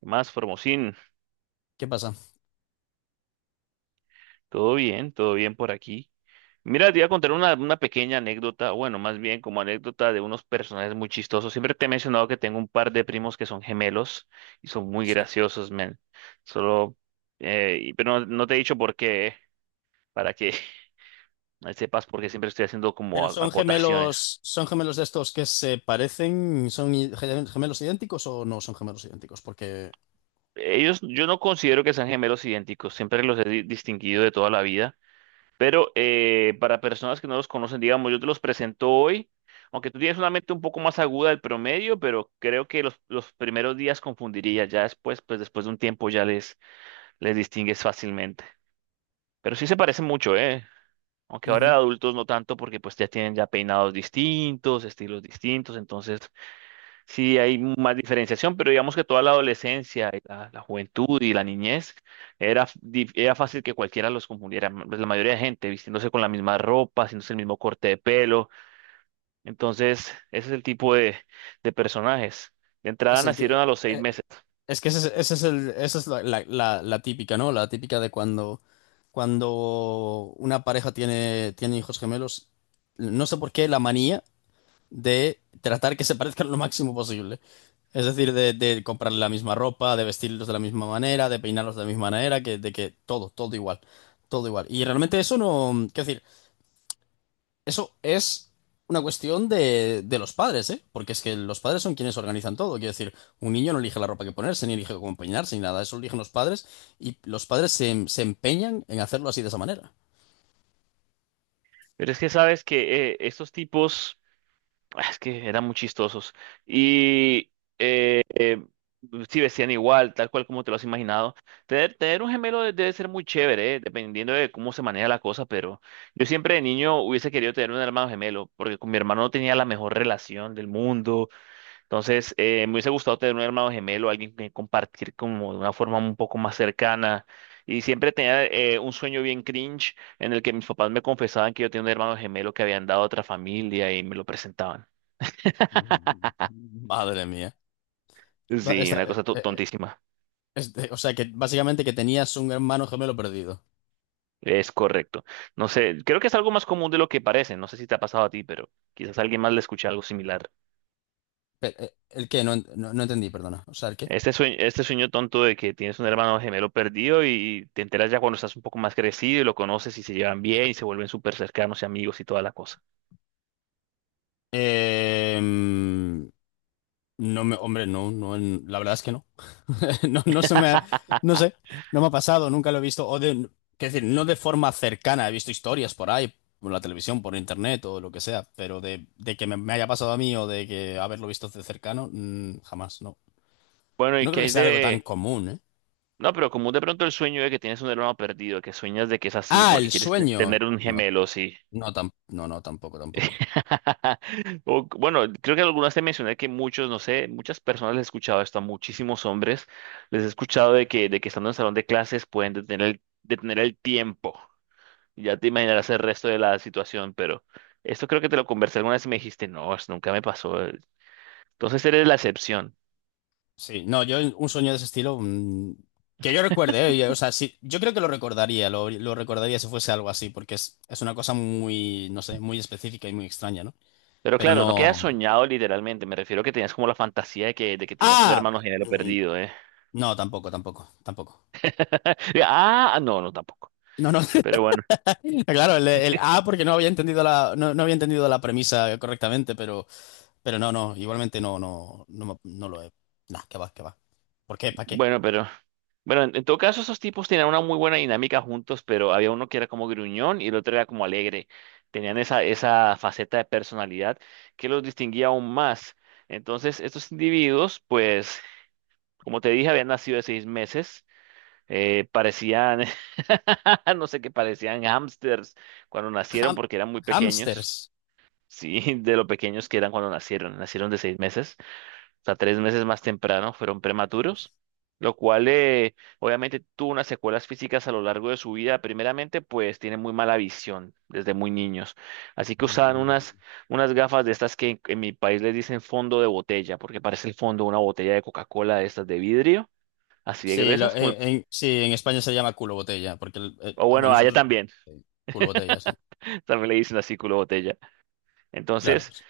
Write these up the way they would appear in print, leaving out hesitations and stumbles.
¿Qué más, Formosín? ¿Qué pasa? Todo bien por aquí. Mira, te iba a contar una pequeña anécdota, bueno, más bien como anécdota de unos personajes muy chistosos. Siempre te he mencionado que tengo un par de primos que son gemelos y son muy Sí. graciosos, men. Solo, pero no te he dicho por qué, para que sepas, porque siempre estoy haciendo como Pero acotaciones. Son gemelos de estos que se parecen, gemelos idénticos o no son gemelos idénticos, porque… Ellos, yo no considero que sean gemelos idénticos, siempre los he distinguido de toda la vida. Pero para personas que no los conocen, digamos, yo te los presento hoy, aunque tú tienes una mente un poco más aguda del promedio, pero creo que los primeros días confundiría, ya después, pues después de un tiempo ya les distingues fácilmente. Pero sí se parecen mucho, ¿eh? Aunque ahora de Ujú. adultos no tanto porque pues ya tienen ya peinados distintos, estilos distintos, entonces sí, hay más diferenciación, pero digamos que toda la adolescencia, y la juventud y la niñez era, era fácil que cualquiera los confundiera. Pues, la mayoría de gente vistiéndose con la misma ropa, haciéndose el mismo corte de pelo. Entonces, ese es el tipo de personajes. De entrada Es el ti- nacieron a los seis eh, meses. es que ese es el, esa es la, la- la- la típica, ¿no? La típica de cuando cuando una pareja tiene tiene hijos gemelos, no sé por qué la manía de tratar que se parezcan lo máximo posible. Es decir, de comprarle la misma ropa, de vestirlos de la misma manera, de peinarlos de la misma manera, que, de que todo, todo igual. Y realmente eso no, quiero decir, eso es una cuestión de los padres, ¿eh? Porque es que los padres son quienes organizan todo. Quiero decir, un niño no elige la ropa que ponerse, ni elige cómo peinarse, ni nada. Eso lo eligen los padres, y los padres se, se empeñan en hacerlo así de esa manera. Pero es que sabes que estos tipos. Ah, es que eran muy chistosos. Y eh, eh, sí vestían igual, tal cual como te lo has imaginado. Tener un gemelo debe ser muy chévere, dependiendo de cómo se maneja la cosa, pero yo siempre de niño hubiese querido tener un hermano gemelo, porque con mi hermano no tenía la mejor relación del mundo. Entonces, me hubiese gustado tener un hermano gemelo, alguien que compartir como de una forma un poco más cercana. Y siempre tenía un sueño bien cringe en el que mis papás me confesaban que yo tenía un hermano gemelo que habían dado a otra familia y me lo presentaban. Madre mía. Va- Sí, esta- una eh, cosa eh, tontísima. o sea que básicamente que tenías un hermano gemelo perdido. Es correcto. No sé, creo que es algo más común de lo que parece. No sé si te ha pasado a ti, pero quizás a alguien más le escuche algo similar. ¿El qué? No, no, no entendí, perdona. O sea, ¿el qué? Este sueño tonto de que tienes un hermano gemelo perdido y te enteras ya cuando estás un poco más crecido y lo conoces y se llevan bien y se vuelven súper cercanos y amigos y toda la cosa. Eh, mm, no me, hombre, no, no, la verdad es que no. No, no sé, no me ha pasado, nunca lo he visto. O de, quiero decir, no de forma cercana. He visto historias por ahí, por la televisión, por internet o lo que sea, pero de que me haya pasado a mí o de que haberlo visto de cercano, mm, jamás, no. Bueno, No ¿y creo qué que hay sea algo tan de...? común, ¿eh? No, pero común de pronto el sueño de que tienes un hermano perdido, que sueñas de que es así Ah, porque el quieres sueño. tener un No, gemelo, sí. no, no, no, tampoco, tampoco. Bueno, creo que algunas te mencioné que muchos, no sé, muchas personas les he escuchado esto a muchísimos hombres. Les he escuchado de que estando en el salón de clases pueden detener el tiempo. Ya te imaginarás el resto de la situación, pero esto creo que te lo conversé alguna vez y me dijiste, no, eso nunca me pasó. Entonces eres la excepción. Sí, no, yo un sueño de ese estilo, que yo recuerde, ¿eh? Y, o sea, sí, yo creo que lo recordaría si fuese algo así, porque es una cosa muy, no sé, muy específica y muy extraña, ¿no? Pero Pero claro, no quedas no… soñado literalmente. Me refiero a que tenías como la fantasía de que tenías un ¡Ah! hermano gemelo Mm, perdido, ¿eh? No, tampoco, tampoco, tampoco. Ah, no, no, tampoco. No, no, Pero bueno, claro, porque no había entendido la, no, no había entendido la premisa correctamente, pero no, no, igualmente no, no, no, no lo he. Nah, que va, que va. ¿Por qué? ¿Para qué? bueno, pero. Bueno, en todo caso, esos tipos tenían una muy buena dinámica juntos, pero había uno que era como gruñón y el otro era como alegre. Tenían esa faceta de personalidad que los distinguía aún más. Entonces, estos individuos, pues, como te dije, habían nacido de 6 meses. Parecían, no sé qué, parecían hámsters cuando nacieron Ham- porque eran muy pequeños. hamsters. Sí, de lo pequeños que eran cuando nacieron. Nacieron de 6 meses sea, 3 meses más temprano, fueron prematuros, lo cual obviamente tuvo unas secuelas físicas a lo largo de su vida. Primeramente, pues tienen muy mala visión desde muy niños. Así que usaban unas, Mm. unas gafas de estas que en mi país les dicen fondo de botella, porque parece el fondo de una botella de Coca-Cola de estas de vidrio, así de Sí, gruesas, sí, en España se llama culo botella, porque o bueno, bueno, allá nosotros también, eh, culo botella, sí. también le dicen así culo de botella. Claro. Entonces... Sí.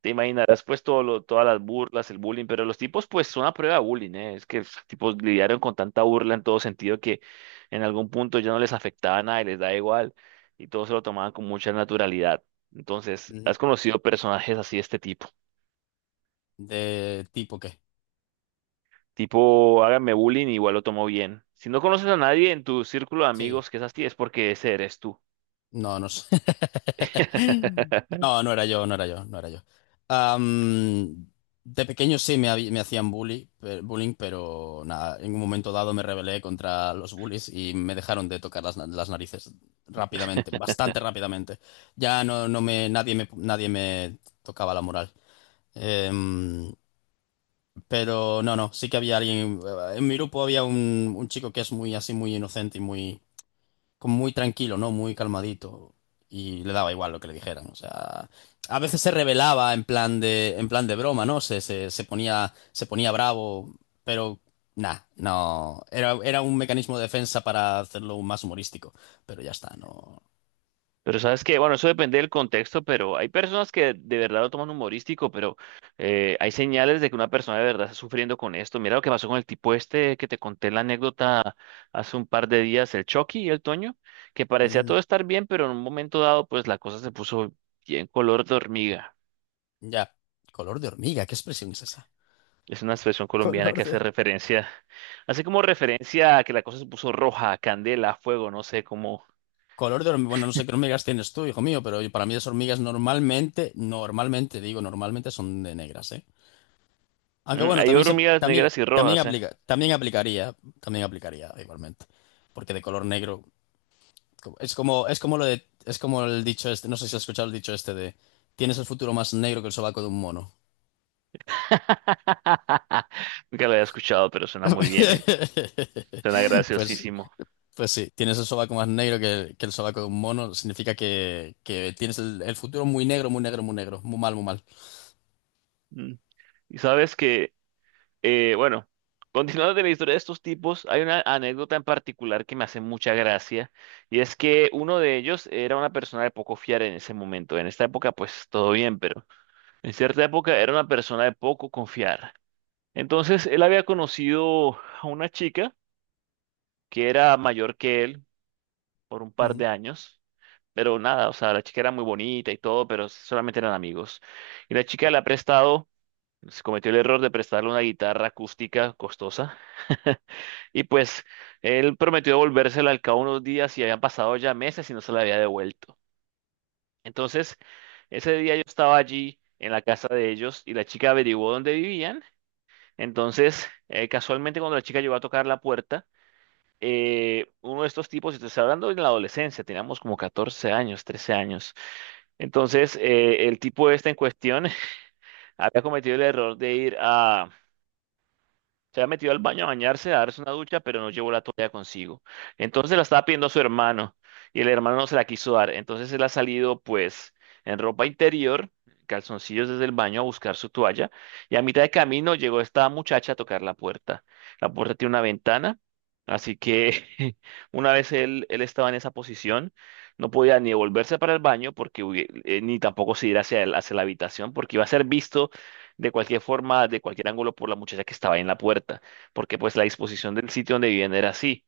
Te imaginarás pues todas las burlas, el bullying, pero los tipos pues son a prueba de bullying, ¿eh? Es que los tipos lidiaron con tanta burla en todo sentido que en algún punto ya no les afectaba nada y les da igual y todos se lo tomaban con mucha naturalidad. Entonces, ¿has Ujú. conocido personajes así de este tipo? ¿De tipo qué? Tipo, háganme bullying, igual lo tomo bien. Si no conoces a nadie en tu círculo de Sí. amigos que es así, es porque ese eres tú. No, no sé. No, no era yo, no era yo, no era yo. Am, de pequeño sí me, me hacían bullying, pero nada, en un momento dado me rebelé contra los bullies y me dejaron de tocar las, las narices rápidamente, bastante rápidamente. Ya no, no me, nadie me, nadie me tocaba la moral. Em, Pero no, no, sí que había alguien. En mi grupo había un chico que es muy así, muy inocente y muy, como muy tranquilo, ¿no? Muy calmadito. Y le daba igual lo que le dijeran. O sea, a veces se rebelaba en plan de broma, ¿no? Se, se ponía bravo, pero nada, no. Era, era un mecanismo de defensa para hacerlo más humorístico. Pero ya está, no. Pero sabes que, bueno, eso depende del contexto, pero hay personas que de verdad lo toman humorístico, pero hay señales de que una persona de verdad está sufriendo con esto. Mira lo que pasó con el tipo este que te conté la anécdota hace un par de días, el Chucky y el Toño, que parecía Mm, todo estar bien, pero en un momento dado, pues la cosa se puso bien color de hormiga. ya. Color de hormiga, ¿qué expresión es esa? Es una expresión colombiana Color que de… hace referencia, hace como referencia a que la cosa se puso roja, candela, fuego, no sé, como color de hormigas. Bueno, no sé qué hormigas tienes tú, hijo mío, pero para mí las hormigas normalmente, normalmente, digo, normalmente son de negras, ¿eh? Aunque mm, bueno, hay hormigas negras y también rojas, ¿eh? aplica, también aplicaría igualmente. Porque de color negro es como lo de, es como el dicho este, no sé si has escuchado el dicho este de… tienes el futuro más negro que el sobaco de un mono. Nunca lo había escuchado, pero suena muy bien, ¿eh? Suena Pues, graciosísimo. pues sí, tienes el sobaco más negro que el sobaco de un mono, significa que tienes el futuro muy negro, muy negro, muy negro, muy mal, muy mal. Mm. Y sabes que, bueno, continuando de la historia de estos tipos, hay una anécdota en particular que me hace mucha gracia, y es que uno de ellos era una persona de poco fiar en ese momento. En esta época, pues todo bien, pero en cierta época era una persona de poco confiar. Entonces, él había conocido a una chica que era mayor que él por un par Ujú. de años. Pero nada, o sea, la chica era muy bonita y todo, pero solamente eran amigos. Y la chica le ha prestado, se cometió el error de prestarle una guitarra acústica costosa. Y pues él prometió devolvérsela al cabo de unos días y habían pasado ya meses y no se la había devuelto. Entonces, ese día yo estaba allí en la casa de ellos y la chica averiguó dónde vivían. Entonces, casualmente cuando la chica llegó a tocar la puerta, uno de estos tipos, y te estoy hablando en la adolescencia, teníamos como 14 años, 13 años, entonces, el tipo este en cuestión había cometido el error de se había metido al baño a bañarse, a darse una ducha, pero no llevó la toalla consigo. Entonces la estaba pidiendo a su hermano y el hermano no se la quiso dar. Entonces él ha salido pues en ropa interior, calzoncillos desde el baño a buscar su toalla y a mitad de camino llegó esta muchacha a tocar la puerta. La puerta tiene una ventana, así que una vez él estaba en esa posición, no podía ni volverse para el baño porque ni tampoco se ir hacia, hacia la habitación porque iba a ser visto de cualquier forma, de cualquier ángulo por la muchacha que estaba ahí en la puerta, porque pues la disposición del sitio donde vivían era así.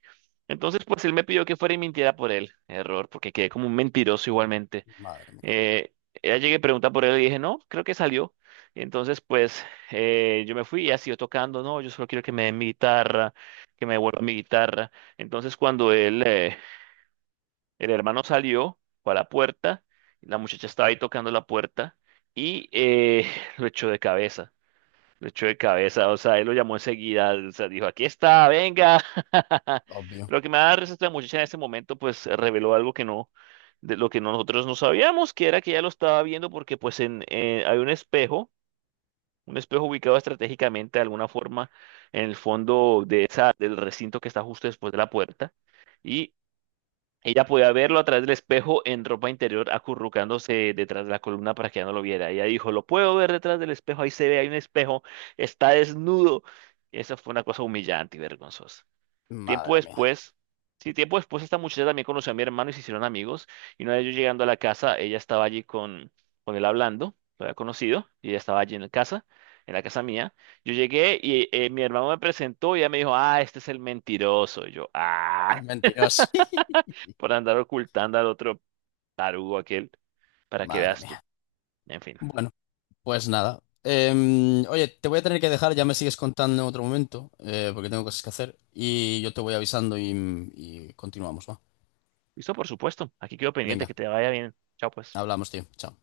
Entonces, pues él me pidió que fuera y mintiera por él. Error, porque quedé como un mentiroso igualmente. Madre mía, Eh, ella llegué, pregunta por él y dije, no, creo que salió. Entonces, pues yo me fui y ha siguió tocando, no, yo solo quiero que me den mi guitarra, que me devuelva mi guitarra. Entonces, cuando el hermano salió para la puerta, la muchacha estaba ahí tocando la puerta y lo echó de cabeza. Lo echó de cabeza, o sea, él lo llamó enseguida, o sea, dijo, aquí está, venga. obvio. Pero lo que me da risa es que la muchacha en ese momento, pues, reveló algo que no, de lo que nosotros no sabíamos, que era que ella lo estaba viendo porque, pues, hay un espejo ubicado estratégicamente de alguna forma en el fondo de esa, del recinto que está justo después de la puerta. Y ella podía verlo a través del espejo en ropa interior, acurrucándose detrás de la columna para que ya no lo viera. Ella dijo, lo puedo ver detrás del espejo, ahí se ve, hay un espejo, está desnudo. Esa fue una cosa humillante y vergonzosa. Tiempo Madre mía. después, sí, tiempo después esta muchacha también conoció a mi hermano y se hicieron amigos. Y una vez yo llegando a la casa, ella estaba allí con él hablando, lo había conocido, y ella estaba allí en la casa mía. Yo llegué y mi hermano me presentó y ella me dijo, ah, este es el mentiroso. Y yo, ah Mentiras. por andar ocultando al otro tarugo aquel, para que Madre veas tú. mía. En fin. Bueno, pues nada. Oye, te voy a tener que dejar, ya me sigues contando en otro momento, porque tengo cosas que hacer. Y yo te voy avisando y continuamos, ¿va? Listo, por supuesto. Aquí quedo pendiente, Venga, que te vaya bien. Chao, pues. hablamos, tío. Chao.